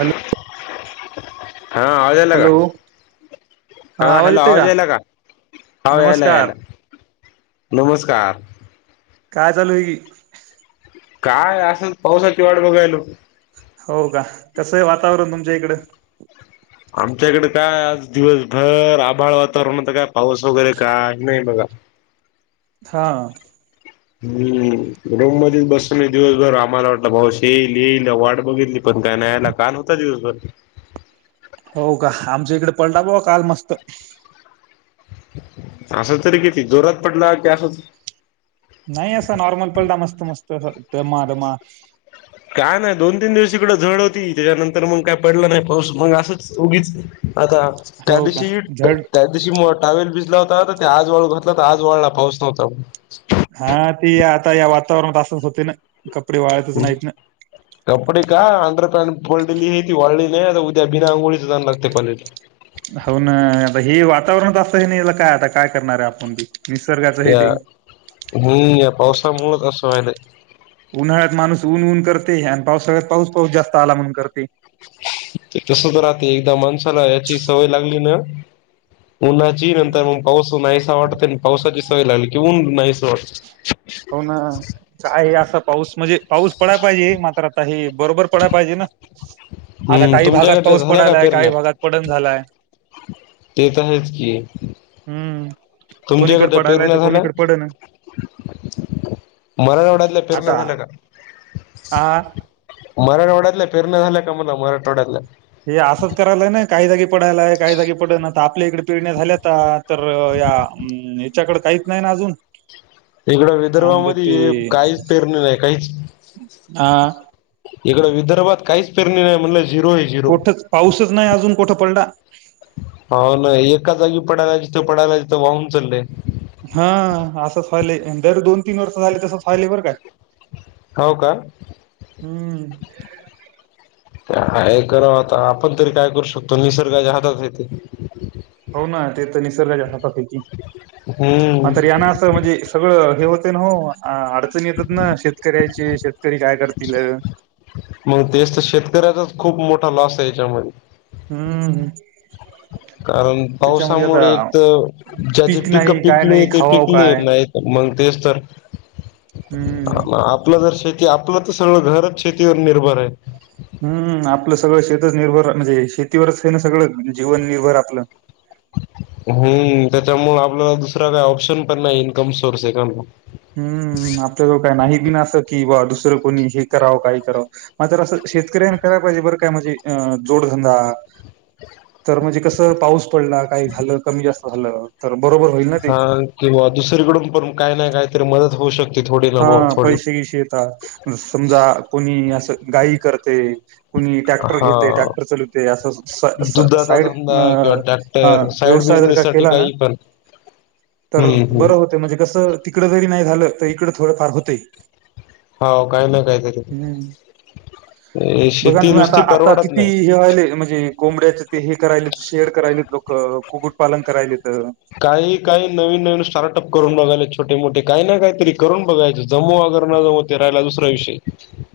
Hello, हा आवाज याला काय? हॅलो हा हॅलो आवाज याला, काय याला नमस्कार याला नमस्कार. काय चालू आहे की, काय असंच पावसाची वाट बघालो. हो का, कसं आहे वातावरण तुमच्या इकड आमच्याकडे काय आज दिवसभर आभाळ वातावरण होत आता काय पाऊस वगैरे काय नाही बघा. हा, हम्म रुम मध्येच बसलोय, दिवसभर आम्हाला वाटलं पाऊस येईल येईल वाट बघितली. पण काय नाहीये ना, काल होता दिवसभर हो का, आमच्या इकडे पडला बुवा काल मस्त. असं तरी किती जोरात पडला, की असंच नाही असं नॉर्मल पडला, मस्त मस्त अस दमा दमा काय नाही दोन तीन दिवस इकडं झड होती. त्याच्यानंतर मग काय पडलं नाही पाऊस मग असंच, उगीच आता त्या हो का दिवशी, झड त्या दिवशी टॉवेल भिजला होता. ते आज वाळू घातला तर आज वाळला पाऊस नव्हता म्हणून. हा ती आता या वातावरणात असतच होतंय ना, कपडे वाळतच नाहीत ना कपडे का अंडर पॅन्ट [unintelligible] ती वाळी, नाही आता उद्या बिनाआंघोळीच जाणार ते कॉलेज ला. हो ना, आता हे वातावरणच असं येना काय आता काय करणार ये आपण बी. निसर्गाचं हे या ते मी या पावसामुळच असं व्हायलंय. उन्हाळ्यात माणूस ऊन ऊन करते. आणि पाऊस सगळ्यात पाऊस पाऊस जास्त आला म्हणून करते. ते तसचं राहतय एकदा माणसाला याची सवय लागली ना उन्हाची नंतर मग पाऊस नाहीसा, वाटत पावसाची सवय लागली की उन्ह नाहीस वाटत. हो ना, काय असं पाऊस म्हणजे, पाऊस पडायला पाहिजे मात्र आता हे. बरोबर पडाय पाहिजे ना, आता हम्म काही भागात तुमच्याकडच्या पाऊस झाल्या का पडालाय, काही भागात पडण झालाय. तेे तर आहेच की, हम्म कोणीकडे तुमच्याकडच्या पडायलाय पेरण्या तर झाल्या. कोणीकडे पडण मराठ्यावाड्यातल्या पेरण्या आता झाल्या का, हा मराठ्यावाड्यात, पेरण्या झाल्या का म्हन मराठवाड्यातला, पडालाय काही जागी पडना, आता आपल्या इकड पेरणे झाल्याता तर, च्याकड काहीच नाही ना अजून, इकडं काय म्हणतात ते विदर्भामध्ये, काहीच पेरणी नाही काहीच हा, इकडं विदर्भात काहीच पेरणी नाही म्हणलं, झीरो ये झीरो, कुठच पाऊसच नाही अजून कुठं पडला हो ना एका जागी प पडायला जिथं पडायला, जिथं वाहून चाललंय. हा असंच व्हालंय, जर दोन तीन वर्ष झाले तसंच व्हालंय बरं का, हो का हम. काय करांव आता आपण तरी काय करू शकतो निसर्गाच्या हातात हाय ते. हो ना ते तर निसर्गाच्या हातात हाय की, म हम्म तर यांना असं म्हणजे सगळं हे होत. ते नं हो अडचण येतात ना शेतकऱ्याचे शेतकरी काय करतील. मंग तेच त शेतकऱ्याचाच खूप मोठा लॉस ये याच्यामध्ये हम्म कारण त्याच्यामध्ये आता पावसामुळे एक तर ज्याचे पीक नाही पिकं काय पिकले नाही ते खावाव पिकले काय नाय त मंग तेचं तर हम्म अ मं आपलं जर शेत ते आपलं तर सगळं घरच शेतीवर निर्भर ये. हम्म आपलं सगळं शेतच निर्भर म्हणजे शेतीवरच हाय ना सगळं जीवन निर्भर आपलं. हम्म त्याच्यामुळ आपल दुसरा काय ऑप्शन पण नाही इन्कम सोर्स ये का हम्म तर कोणी हे करावं काही कराव मला तर असं शेतकऱ्यांनं करायला पाहिजे बरं काय म्हणजे जोडधंदा तर म्हणजे कस पाऊस पडला काय झालं कमी जास्त झालं. तर बरोबर होईल ना ते हा किंवा दुसरीकडून पण काय नाय कायतरी मदत होऊ शक हा पैसे इसे येतात समजा कोणी असं गाई करते. कुणी टॅक्टर हा घेते टॅक्टर चालवते असं सा सा दुधाचा साईड ह व्यव बिजनेस साठी काई पण तर हम्म हम्म बरं होतय म्हणजे कसं तिकड जरी नाय झालं त इकडं थोडंफार होतय. हो काय ना कायतरी बघा ना तुम्ही आता आता किती नाही. हे व्हायले म्हणजे कोंबड्याच ते हे करायलेत शेड करायलेत. लोक कुकुट पालन करायलेत. काही काही नवीन नवीन स्टार्टअप करून बघालेत छोटे मोठे काय ना कायतरी करून बघायच. जमो अगर नाय जमो ते रायला दुसरा विषय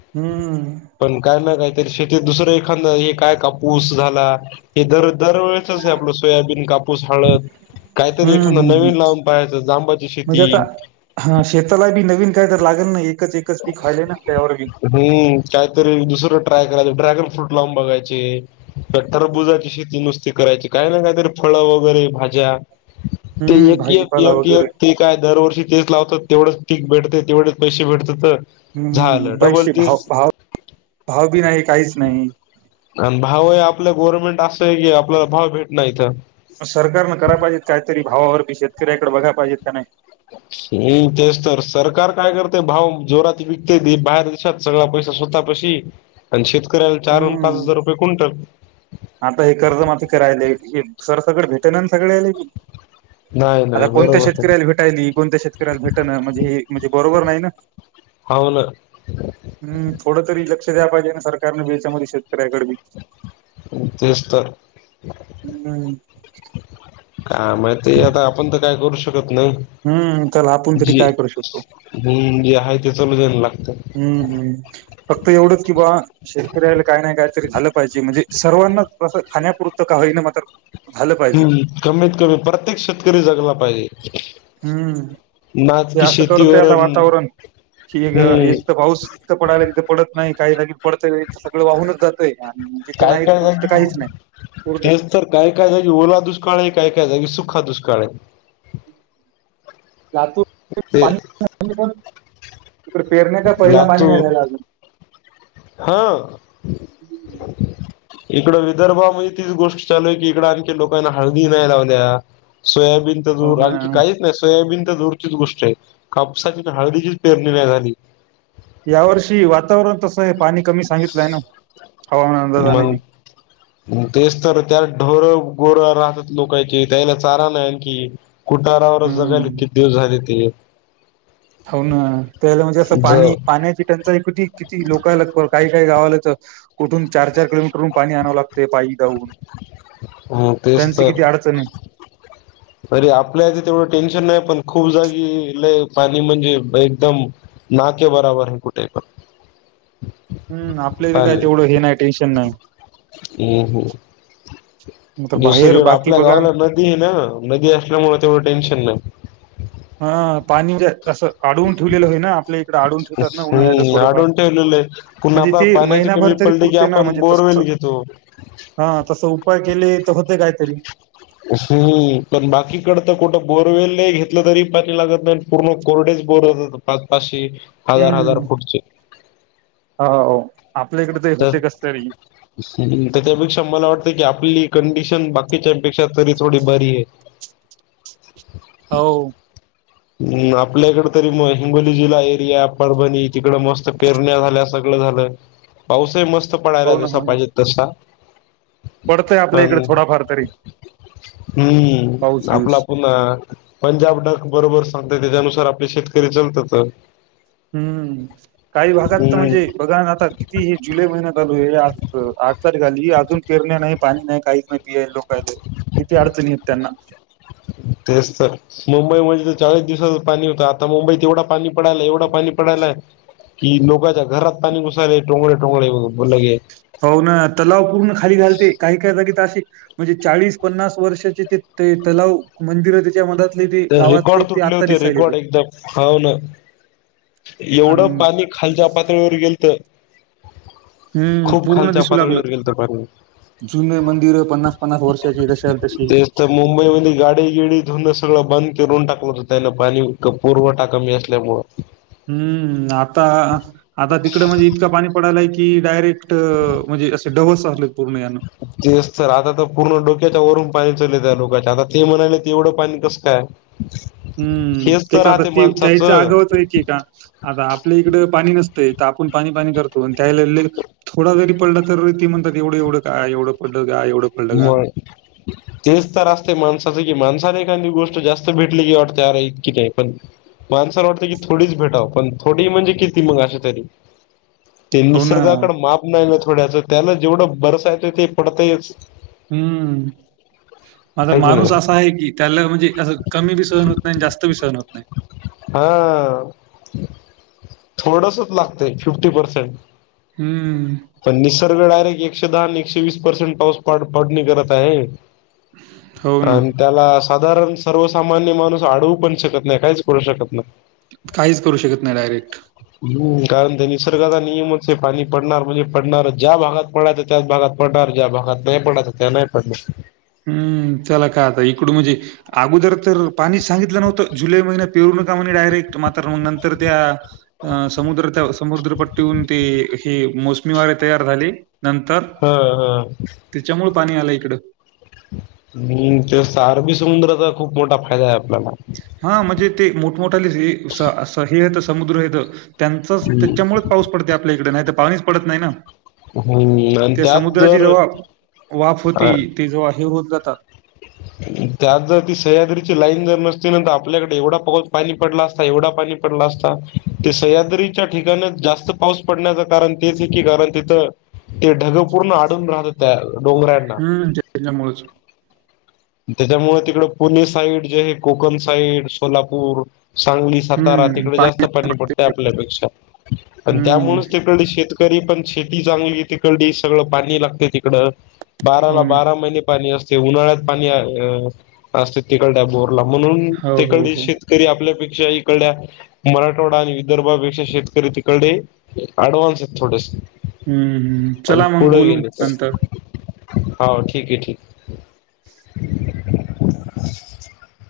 हम्म पण काय ना कायतरी शेती दुसर एखांद एक काय कापूस झाला हे दर दरवेळेसच हे आपलं सोयाबीन कापूस हळद. काहीतरी हम्म हम्म एखादं हम्म नवीन लावून पाहायचं जांबाची म्हणजे शेती आता हा शेताला बी नवीन कायत लागनं नई हूं कायतरी दुसरं ट्राय करायच ड्रॅगन फ्रूट लावून बघायचे. त्या टरबुजाची शेती नुसती करायची काय ना कायतरी फळं वगैरे भाज्या ते हम्म एक एक भाजीपाला एक वगैरे एक ते काय दरवर्षी तेच लावतात. तेवढंच पीक भेटते तेवढेच पैसे भेटते तर हम्म झालं डबल पैसे भाव तीस भाव भाव बी नाही काहीच नाही. आणि भाव आपल्या गवर्मेंट असंय की आपल भाव भेट नाय इथं सरकारनं कराय पाहिजेत काहीतरी भावावरती शेतकऱ्याकड बघाया पाहिजेत का नाय. हम्म तेच तर सरकार काय करतेय भाव जोरात विकतय बाहेर देशात सगळा पैसा स्व स्वतः पाशी आणि शेतकऱ्याला चार पाच हम्म. हजार रुपये क्विंटल. आता हे कर्ज माफी करायलेत हे सर सगळं भेटन नान सगल्याले बी नाय. आता कोणत्या शेतकऱ्याला भेटायली कोणत्या शेतकऱ्याला भेटणं म्हणजे हे म्हणजे बरोबर नाय ना. हाव न. हम्म थोड तरी लक्ष दयायला पाहिजे सरकारने बी याच्यामध्ये शेतकऱ्याकड बी तेच तर [unintelligible] हा म ते आता आपण त काय करू शक [unintelligible] त्यात हम्म त्याला आपण नाही तरी जे काय करू शकतो हूं जे हाय ते चालू दया ना. हूं हूं फक्त एवढंच की बा शेतकऱ्याला काय नाय काय तरी झालं पाहिजे म्हणजे सर्वांना असं खाण्यापूरत का हि मत हम् कमीत कमी प्रत्येक शेतकरी जगला पाहिजे हम्म नाच ते की असं करतय शेतीवर आता अन् वातावरण कि हम्म एक तर पाऊस इथं पडायला तिथं पडत नाही काही लगे पडतय सगं वाहूनच जात काय करायला घेऊ उरलंच तेच तर काय काय जाग ओला दुष्काळ आहे काय काय जागे सुखा दुष्काळ आहे लातू ते पा पण फेरण्याचा पहिला माहि्य लातूर झाला अजून हा इकडं विदर्भामध्ये तीच गोष्ट चालू आहे की इकड आणखी लोकांना हळदी नाही लावल्या सोयाब तर हो दूर ना आणखी काहीच नाही सोयाबीन तर दूरचीच गोष्ट आहे कापसाची हळदीचीच पेरणीय झाली या वर्षी वातावरण तसं आहे पाणी कमी सांगितलंय ना हवामान अंदाजाने मग भी तेच तर त्या गोर राहतात लोकांचे त्याना चारा ना आणखी कुटारावरच जगायला हम्म किती दिव झाली ते हो ना त्यावेळी म्हणजे असं ज पाणी पाण्याची टंचाई कुती किती लोकला लग काही काही गावालाच तर कुठून चार चार किलोमीटरून पाणी आणावं लागते पाई ऊन ह त्यांची किती अडचण आहे अरे आपल्या तेवढं टेन्शन नाही पण खूप जागी ल पाणी म्हणजे एकदम ना के बराबर आहे कुठे पण. हुम्म आपलं बी तेवढं हे नाही टेन्शन नाही. हुम्म हुम् [inaudible] बाहेर दुसरीकडे बाकी आपल्या बघा न, गावाला नदी आहे ना नदी असल्यामुळे तेवढं टेन्शन नाही. ह पाणी असं अडवून ठेवलेलं होय ना आपलं हुम्म आडवून ठेवलेलं आहेत पुणा का म्हणजे ते आपल्याला पाण्याची महिनाभर कमी तरी पडली की पुरते ना आपण म्हणजे बोरवेल तसं येतो हा तस उपाय केले तर होते काहीतरी. हुं पण बाकीकड तर कुठं बोरवेल ला घेतलं तरी पाणी लागत नाही पूर्ण कोरडे बोर हो पाच पाचे हजार हजार हम्म फुडचे हो आपल्या इकडे ते तर. होते कस तरी हित त्यापेक्षा मला वाटतय की आपली कंडिशन बाकीच्यापेंक्षा तरी थोडी बारी आहे. हो हु आपल्याकडे तरी मग हिंगोली जिल्हा एरिया परभणी तिकड मस्त पेरण्या झाल्या सगळ्या झालय पाऊसही मस्त पडलाय जसा पाहिजे तसा. पडतय आपल्या इकडे थोडाफार तरी. पाऊस हुम्म आपला गिऊस पुन्हा पंजाब डक बरोबर सांग त्याच्यानुसार आपले शेतकरी लतातच हुम्म काही भागात तर हम्म म्हणजे बघा ना आता किती हे जुलै महिन्या चालू आहे अ ंआठ तारीख आली अजून पेरण्या नाही पाणी नाही काहीच नाही माहीम हे लोक तेच तर मुंबई म्हण चाळीस दिवसाच पाणी होतं आता मुंबईत एवढा पाणी पडायला एवढं पाणी पडायलाय कि लोकाांच्या घरात पाणी घुसाळले टोंगळे टोंगळे लगे हो ना तलाव पूर्ण खाली घालते काही काय जागी तर आशी म्हणजे चाळीस पन्नास वर्षाचे ते तलाव मंदिर त्याच्या मधात तर रेकॉर्ड तुटले होते रेकॉर्ड एकदा ह ल अन् एवढं पाणी खालच्या पातळीवर गेलत. हं खूप पूर्ण खालच्या दिसू लागलं. पातळीवर गेलत पाणी जुने मंदिरं वर्षाची जशाला तशी. तेच तर मुंबई मध्ये गाडी गिडी धुन व बंद करून टाकवत होत त्याल पाणी, पूर्वठा कमी असल्यामुळ. हम्म आता आता तिकडे म्हणजे इतकं पाणी पडायलाय की डायरेक्ट तर म्हणजे असे डवस आलेत पूर्ण यानं. तेच तर आता तर पूर्ण डोक्याच्या वरून पाणी चालय त्या लोकांच्या. आता ते म्हणाले ते एवढं पाणी कस काय हम्म हेच तर त्याचा ब राहते ती च्या माणसाचं आगावच आहे ऐ की का आता आपल्या इकड पाणी नसत हित आपण पाणी पाणी करतो. आणि त्यावेळी लई थोडा जरी पडलं तर ते म्हणतात एवढं एवढं का एवढं पडलं का एवढं पडलं का मग तेच तर असते माणसाचं कि माणसाणे एखादी गोष्ट जास्त भेटली की वाटते, आरे इतकी काय पण माणसाला वाटतं की थोडीच भेटाव, पण थोडी म्हणजे किती मग अशीतरी ते हो ना. निसर्गाकड माप नाही ना थोड्याच त्याला जेवढं बरसायचं ते पडतयच. हम्म. म हाय की नाही माणूस असा आहे की त्याला म्हणजे असं कमी बी सहन होत नाही आणि जास्त बी सहन होत नाही. हा. [inaudible] थोडसच लागतय, फिफ्टी पर्सेंट. हम्म. पण निसर्ग डायरेक्ट एकशे दहाआणि एकशे वीस पर्सेंट पाऊस पाड पाडणी करत आहे. हो ना. आणि त्याला अस साधारण सर्वसामान्य माणूस आडवू पण शकत नाही काहीच करू शकत नाही. काहीच करू शकत नाही डायरेक्ट. नाही. कारण ते निसर्गाचा नियमच हे पाणी पडणार म्हणजे पडणारच. ज्या भागात पडयचं त्याच भागात पडणार. ज्या भागात नाही पडायचं त्या नाही पडणार. हम्म चला काय आता इकड म्हणजे अगोदर तर पाणी सांगितलं नव्हतं. जुलै महिन्यात पेरून आता म्हणे डायरेक्ट मात्र. नंतर त्या समुद्र त्या समुद्रपट्टीवरुन ते हे मोसमी वारे तयार झाली नंतर, ह ह त्याच्यामुळे पाणी आलं इकड. हम्म तेच तर अरबी समुद्राचा खूप मोठा फायदा आहे आपल्याला. हा म्हणजे ते मोठमोठाले हे स ह हेत समुद्र हेेत त्यांचच हम्म. त्याच्यामुळेच पाऊस पडते आपल्या इकडे, नाही तर पाणीच पडत नाही ना. हम्म आणि त्या त्यात समुद्राची जर जेव्हा वाफ होती, ते जेव्हा हे होउन जात ता त्यात जर ती सह्याद्रीची लाईन जर नसती ना, तर आपल्याकडे एवढा पाऊस पाणी पडला असता एवढा पाणी पडला असता ते सह्याद्रीच्या ठिकाण जास्त पाऊस पडण्याचं कारण तेच आहे की कारण तिथं ते ढग पूर्ण अडून राहता त्या डोंगरांना. हं, त्याच्यामुळेच. त्याच्यामुळे तिकड पुणे साईड जे आहे कोकण साईड, सोलापूर सांगली, सातारा तिकडे जास्त पाणी पडतंय आपल्यापेक्षा, आणि हं, त्यामुळेच तिकडे शेत तरी पण शेती चांगली तिकड, सगळं पाणी लागते तिकडं. बाराला हो ना. बारा महिने पाणी असते उन्हाळ्यात पाणी आहे असते तिकडल्या बोर म्हणून हो, हो, तिकडले हो. शेतकरी आपले पीक च्या इकडल्या मराठवाडा आणि विदर्भापेक्षा शेतकरी तिकडे ॲडव्हान्स आहेत थोडेसे. हम्म हम्म पण चला मग पुढे बोलू गेले तर नंतर. हो ठीक आहे ठीक. [inaudible]